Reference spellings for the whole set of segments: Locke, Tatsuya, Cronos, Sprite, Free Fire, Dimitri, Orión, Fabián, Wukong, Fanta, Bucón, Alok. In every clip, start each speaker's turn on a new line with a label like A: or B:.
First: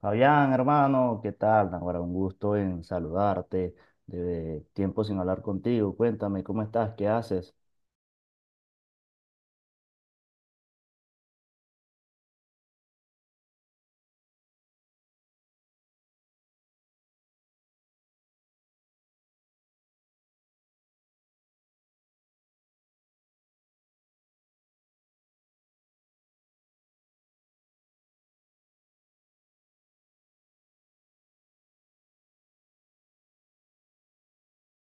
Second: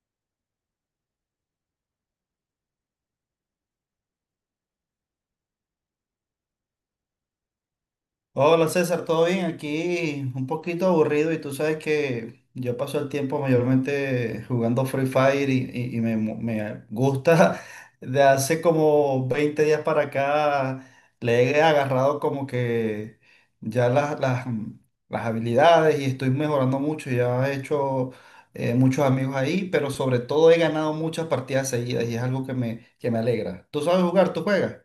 A: Fabián, hermano, ¿qué tal? Ahora un gusto en saludarte. De tiempo sin hablar contigo. Cuéntame, ¿cómo estás? ¿Qué haces?
B: Hola César, ¿todo bien? Aquí un poquito aburrido y tú sabes que yo paso el tiempo mayormente jugando Free Fire y me gusta de hace como 20 días para acá le he agarrado como que ya las habilidades y estoy mejorando mucho, ya he hecho muchos amigos ahí, pero sobre todo he ganado muchas partidas seguidas y es algo que me alegra. ¿Tú sabes jugar? ¿Tú juegas?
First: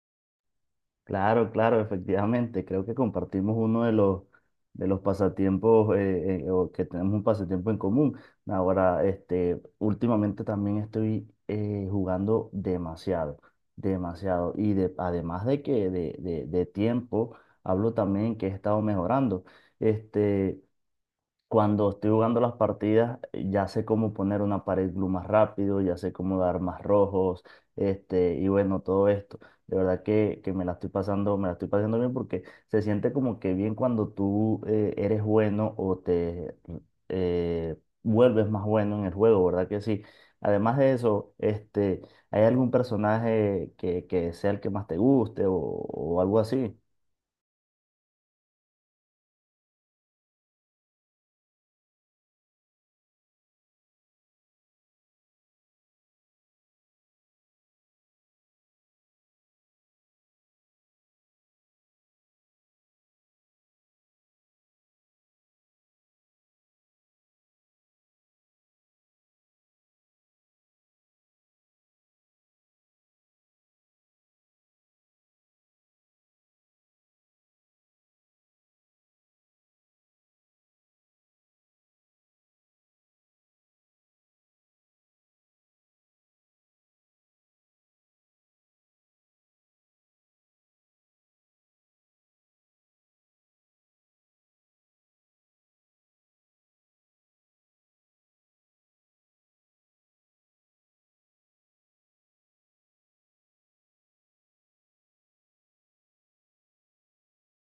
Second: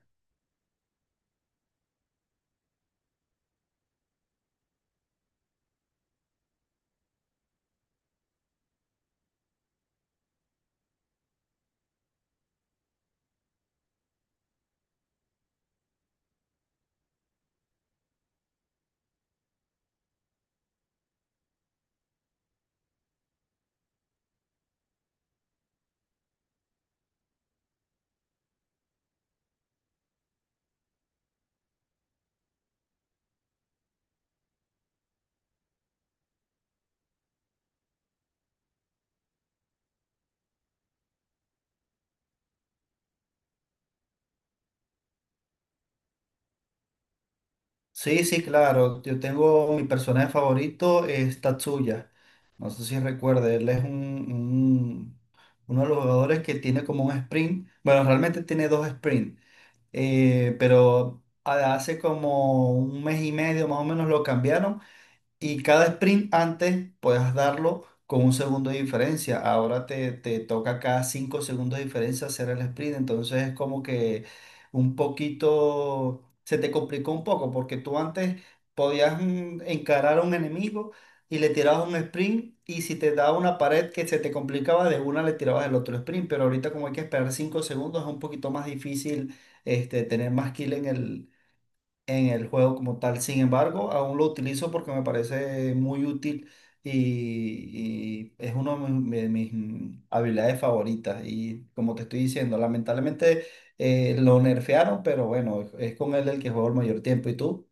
A: Claro, claro, efectivamente. Creo que compartimos uno de los pasatiempos, o que tenemos un pasatiempo en común. Ahora, este, últimamente también estoy jugando demasiado, demasiado. Además de tiempo, hablo también que he estado mejorando. Este. Cuando estoy jugando las partidas, ya sé cómo poner una pared blue más rápido, ya sé cómo dar más rojos, este, y bueno, todo esto. De verdad que me la estoy pasando, me la estoy pasando bien porque se siente como que bien cuando tú eres bueno o te eh, vuelves más bueno en el juego, ¿verdad que sí? Además de eso, este, ¿hay algún personaje que sea el que más te guste o algo así?
B: Sí, sí, claro. Yo tengo mi personaje favorito, es Tatsuya. No sé si recuerda, él es un- uno de los jugadores que tiene como un sprint. Bueno, realmente tiene dos sprints, pero hace como un mes y medio más o menos lo cambiaron y cada sprint antes puedas darlo con un segundo de diferencia. Ahora te toca cada 5 segundos de diferencia hacer el sprint. Entonces es como que un poquito, se te complicó un poco porque tú antes podías encarar a un enemigo y le tirabas un sprint y si te daba una pared que se te complicaba, de una le tirabas el otro sprint. Pero ahorita como hay que esperar 5 segundos es un poquito más difícil tener más kill en el juego como tal. Sin embargo, aún lo utilizo porque me parece muy útil y es una de mis habilidades favoritas. Y como te estoy diciendo, lamentablemente lo nerfearon, pero bueno, es con él el que juego el mayor tiempo. ¿Y tú?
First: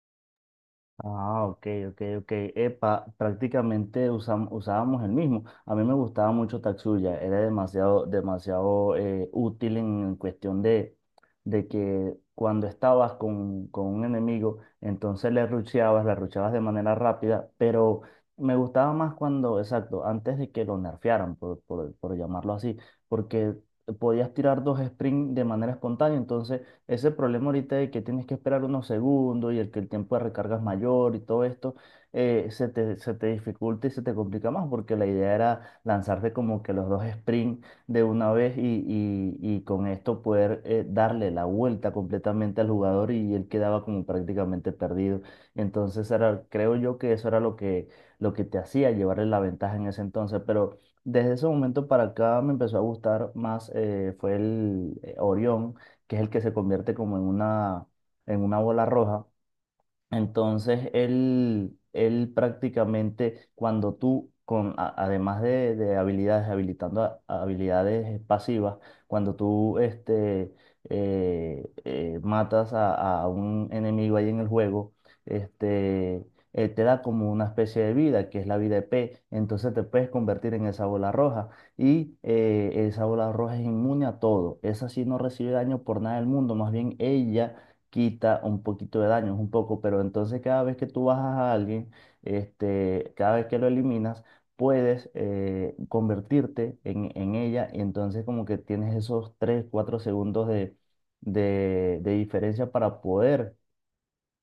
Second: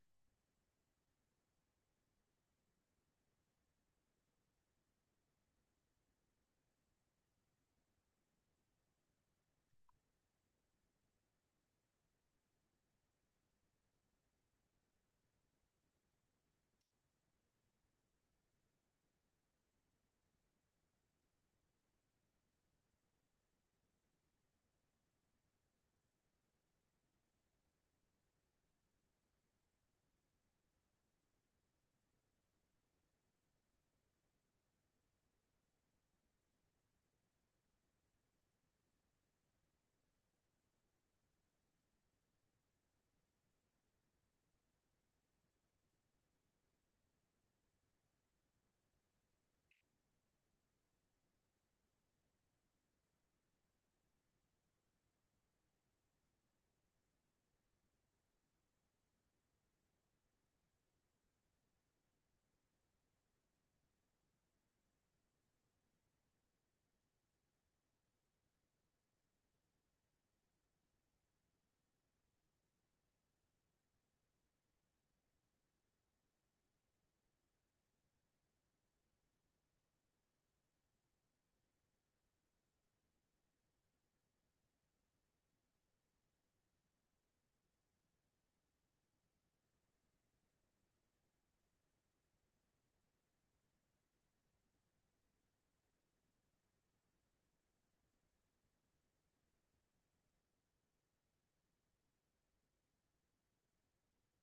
A: Ah, ok, ok, ok. Epa, prácticamente usábamos el mismo. A mí me gustaba mucho Tatsuya, era demasiado, demasiado útil en cuestión de que cuando estabas con un enemigo, entonces le rusheabas de manera rápida, pero me gustaba más cuando, exacto, antes de que lo nerfearan, por llamarlo así, porque podías tirar dos sprints de manera espontánea, entonces ese problema ahorita de que tienes que esperar unos segundos y el tiempo de recarga es mayor y todo esto, se te dificulta y se te complica más porque la idea era lanzarte como que los dos sprint de una vez y con esto poder darle la vuelta completamente al jugador y él quedaba como prácticamente perdido. Entonces era, creo yo que eso era lo que te hacía llevarle la ventaja en ese entonces, pero… Desde ese momento para acá me empezó a gustar más, fue el Orión, que es el que se convierte como en una bola roja. Entonces, él prácticamente, cuando tú, además de habilidades, habilitando a habilidades pasivas, cuando tú matas a un enemigo ahí en el juego, este, te da como una especie de vida, que es la vida E P Entonces te puedes convertir en esa bola roja. Y esa bola roja es inmune a todo. Esa sí no recibe daño por nada del mundo. Más bien ella quita un poquito de daño, es un poco, pero entonces cada vez que tú bajas a alguien, este, cada vez que lo eliminas, puedes convertirte en ella y entonces como que tienes esos 3 4 segundos de diferencia para poder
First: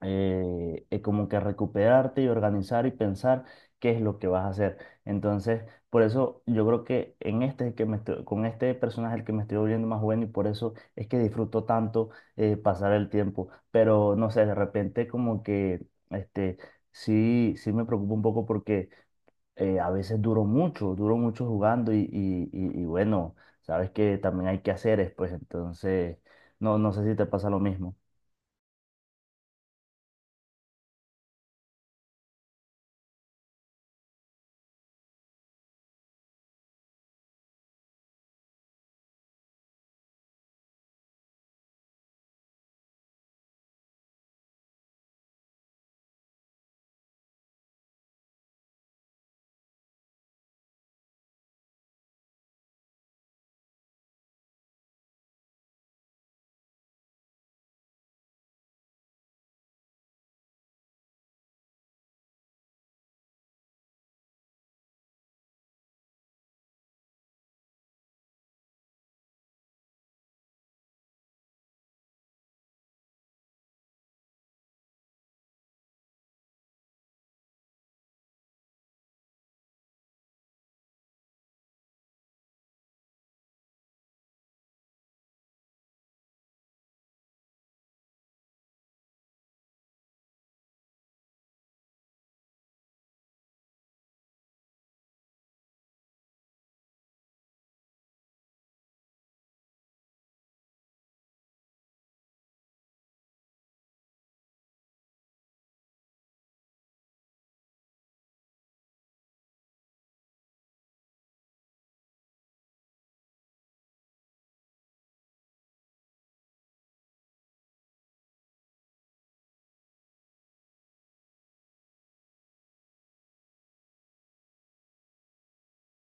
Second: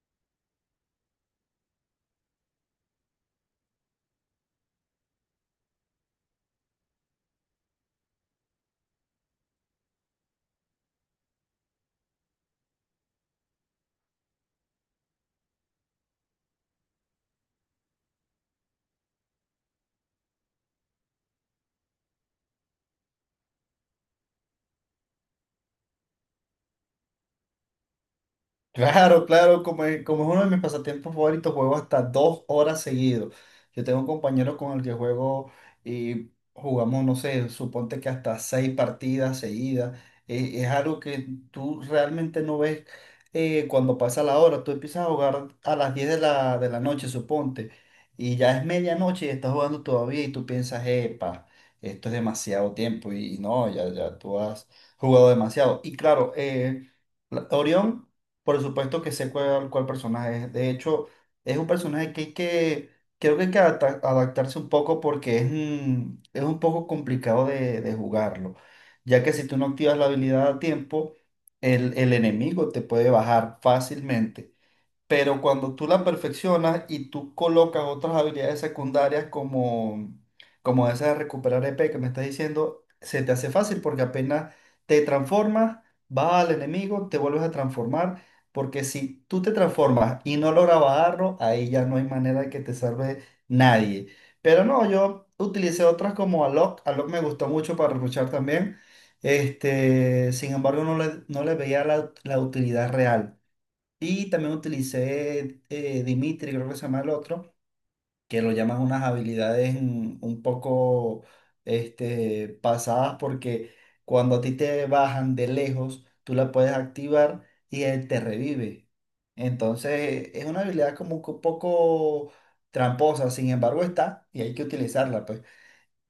A: como que recuperarte y organizar y pensar qué es lo que vas a hacer. Entonces, por eso yo creo que en este que me estoy- con este personaje el que me estoy volviendo más bueno y por eso es que disfruto tanto pasar el tiempo. Pero no sé, de repente como que este sí, sí me preocupa un poco porque a veces duro mucho jugando y bueno, sabes que también hay que hacer pues entonces no sé si te pasa lo mismo.
B: Claro, claro, como es uno de mis pasatiempos favoritos, juego hasta 2 horas seguido. Yo tengo un compañero con el que juego y jugamos, no sé, suponte que hasta seis partidas seguidas. Es algo que tú realmente no ves cuando pasa la hora. Tú empiezas a jugar a las 10 de la noche, suponte, y ya es medianoche y estás jugando todavía y tú piensas, epa, esto es demasiado tiempo y no, ya tú has jugado demasiado. Y claro, Orión. Por supuesto que sé cuál personaje es. De hecho, es un personaje creo que hay que adaptarse un poco porque es un poco complicado de jugarlo, ya que si tú no activas la habilidad a tiempo, el enemigo te puede bajar fácilmente pero cuando tú la perfeccionas y tú colocas otras habilidades secundarias como esa de recuperar EP que me estás diciendo, se te hace fácil porque apenas te transformas, vas al enemigo, te vuelves a transformar, porque si tú te transformas y no logras bajarlo, ahí ya no hay manera de que te salve nadie. Pero no, yo utilicé otras como Alok me gustó mucho para luchar también. Sin embargo, no le veía la utilidad real. Y también utilicé Dimitri, creo que se llama el otro, que lo llaman unas habilidades un poco pasadas porque cuando a ti te bajan de lejos, tú la puedes activar y él te revive. Entonces es una habilidad como que un poco tramposa, sin embargo está y hay que utilizarla, pues.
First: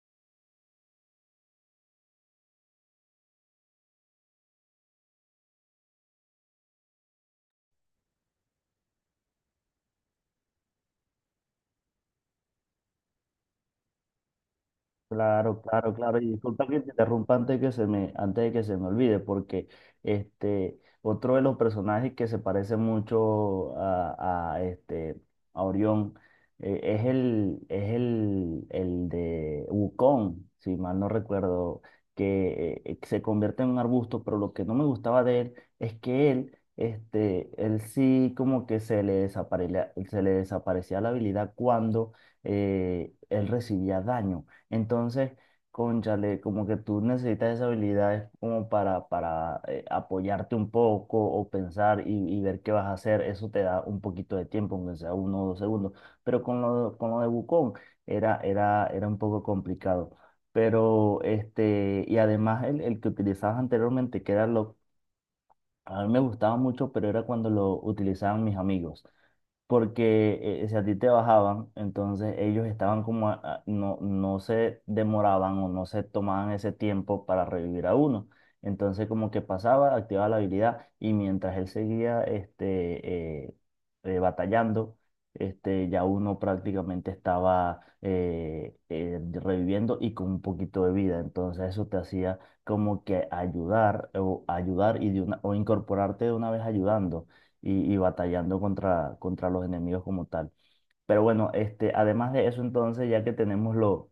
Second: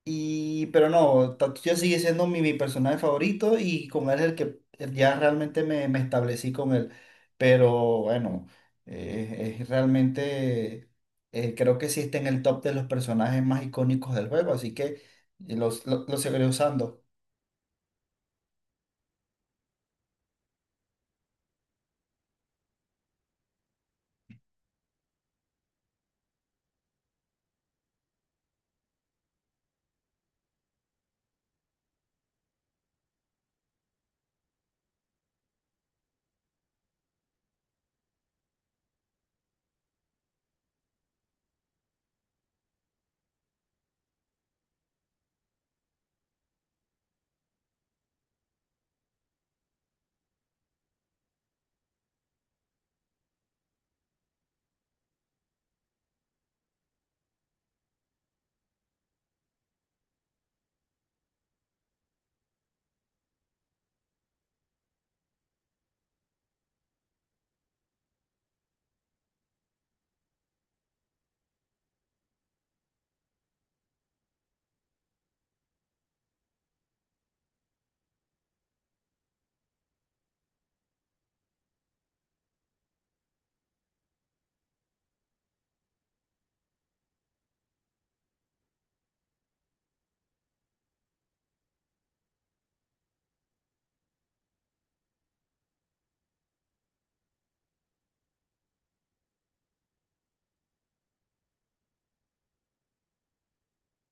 B: Pero no, Tatsuya sigue siendo mi personaje favorito y con él es el que ya realmente me establecí con él. Pero bueno, eh, es realmente, creo que sí está en el top de los personajes más icónicos del juego, así que
A: Claro,
B: los,
A: claro,
B: lo- lo
A: claro. Y
B: seguiré
A: disculpa que te
B: usando.
A: interrumpa antes de que se me, antes de que se me olvide, porque este, otro de los personajes que se parece mucho este, a Orión, es el de Wukong, si mal no recuerdo, que se convierte en un arbusto, pero lo que no me gustaba de él es que él, este, él sí como que se le desaparecía la habilidad cuando él recibía daño. Entonces, cónchale, como que tú necesitas esas habilidades como para apoyarte un poco o pensar y ver qué vas a hacer. Eso te da un poquito de tiempo, aunque sea uno o dos segundos. Pero con lo de Wukong era un poco complicado. Pero, este, y además el que utilizabas anteriormente, que era lo, a mí me gustaba mucho, pero era cuando lo utilizaban mis amigos porque si a ti te bajaban, entonces ellos estaban como, no, no se demoraban o no se tomaban ese tiempo para revivir a uno. Entonces como que pasaba, activaba la habilidad y mientras él seguía batallando, este, ya uno prácticamente estaba reviviendo y con un poquito de vida. Entonces eso te hacía como que ayudar o ayudar y de una, o incorporarte de una vez ayudando y batallando contra los enemigos como tal. Pero bueno, este, además de eso, entonces, ya que tenemos lo-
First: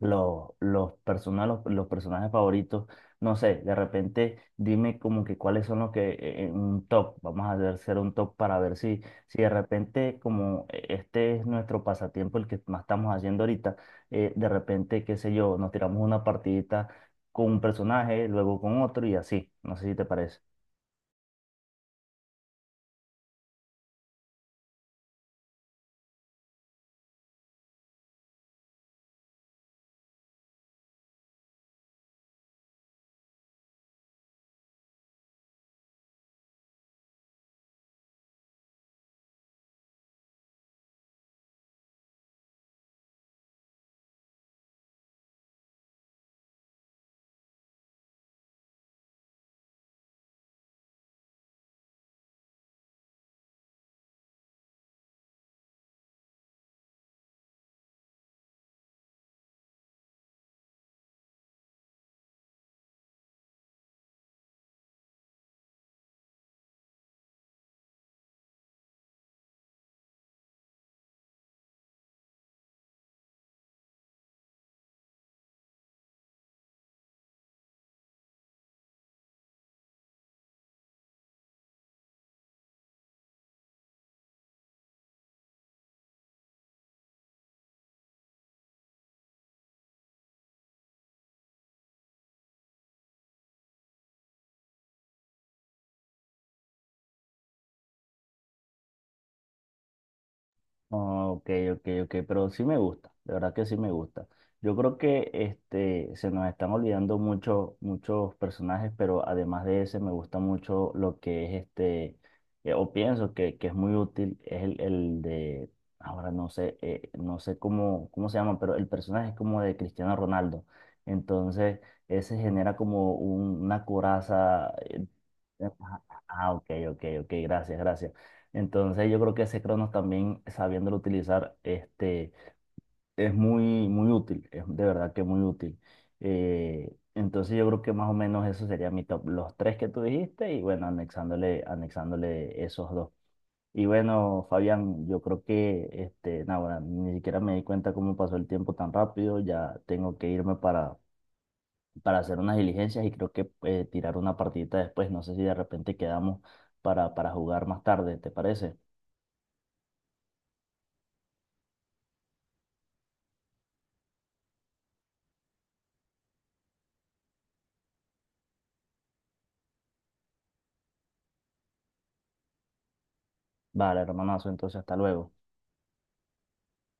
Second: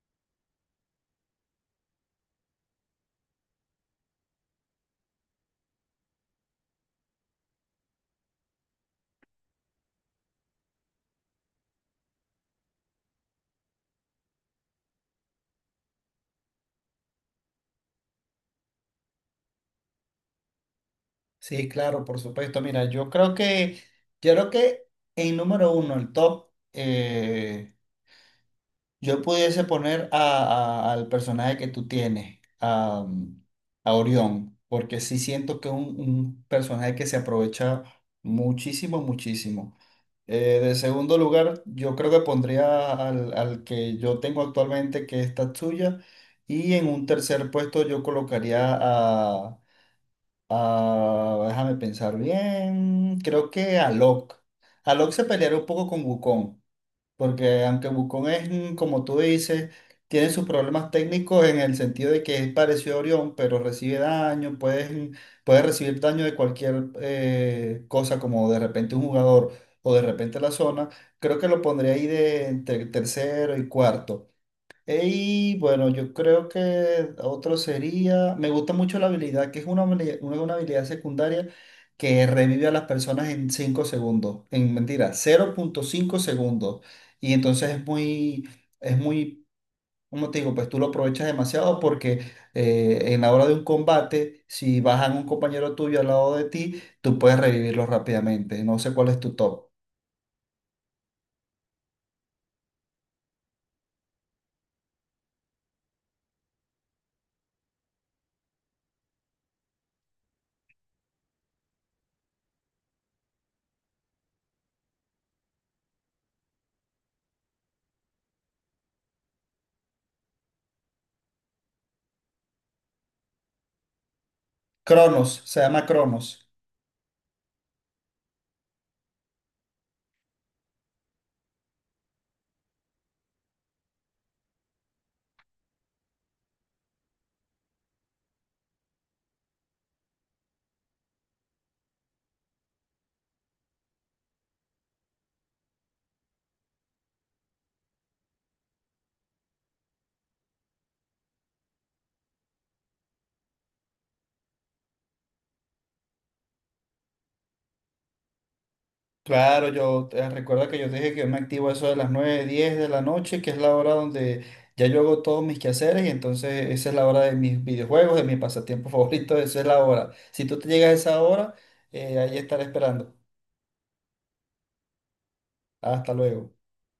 A: lo- los, persona- los, los personajes favoritos, no sé, de repente dime como que cuáles son los que en un top, vamos a hacer un top para ver si, si de repente como este es nuestro pasatiempo, el que más estamos haciendo ahorita, de repente, qué sé yo, nos tiramos una partidita con un personaje, luego con otro y así, no sé si te parece.
B: Sí, claro, por supuesto. Mira, yo creo que en número uno, el top, yo pudiese poner al personaje que tú tienes, a Orión, porque sí siento que es un personaje que se aprovecha muchísimo, muchísimo. De segundo lugar, yo creo que pondría al que yo tengo actualmente, que es Tatsuya. Y en un tercer puesto yo colocaría déjame pensar bien, creo que a Locke. A Locke se pelearía un poco con Wukong. Porque aunque Bucón es, como tú dices, tiene sus problemas técnicos en el sentido de que es parecido a Orión, pero recibe daño, puede recibir daño de cualquier cosa, como de repente un jugador o de repente la zona, creo que lo pondría ahí de entre tercero y cuarto. Y bueno, yo creo que otro sería, me gusta mucho la habilidad, que es una habilidad secundaria que revive a las personas en 5 segundos, en mentira, 0,5 segundos. Y entonces es muy, como te digo, pues tú lo aprovechas demasiado porque en la hora de un combate, si bajan un compañero tuyo al lado de ti, tú puedes revivirlo rápidamente. No sé cuál es tu top.
A: Ah, ok, ok, ok, pero sí me gusta, de verdad que sí me gusta. Yo creo que este, se nos están olvidando mucho, muchos personajes, pero además de ese me gusta mucho lo que es este, o pienso que es muy útil, es el de, ahora no sé, no sé cómo, cómo se llama, pero el personaje es como de Cristiano Ronaldo. Entonces, ese genera como una coraza.
B: Cronos, se llama
A: Ah,
B: Cronos.
A: ah, ok, ok, ok, gracias, gracias. Entonces yo creo que ese Cronos también sabiéndolo utilizar este, es muy, muy útil, es de verdad que muy útil. Entonces yo creo que más o menos eso sería mi top, los tres que tú dijiste y bueno, anexándole, anexándole esos dos. Y bueno, Fabián, yo creo que este, nada, bueno, ni siquiera me di cuenta cómo pasó el tiempo tan rápido, ya tengo que irme para hacer unas diligencias y creo que tirar una partidita después, no sé si de repente quedamos para jugar más tarde, ¿te parece?
B: Claro, recuerda que yo te dije que yo me activo a eso de las 9, 10 de la noche, que es la hora donde ya yo hago todos mis quehaceres y entonces esa es la hora de mis videojuegos, de mi pasatiempo favorito, esa es la hora. Si tú te llegas a esa hora, ahí estaré esperando.
A: Vale, hermanazo, entonces hasta luego.
B: Hasta luego.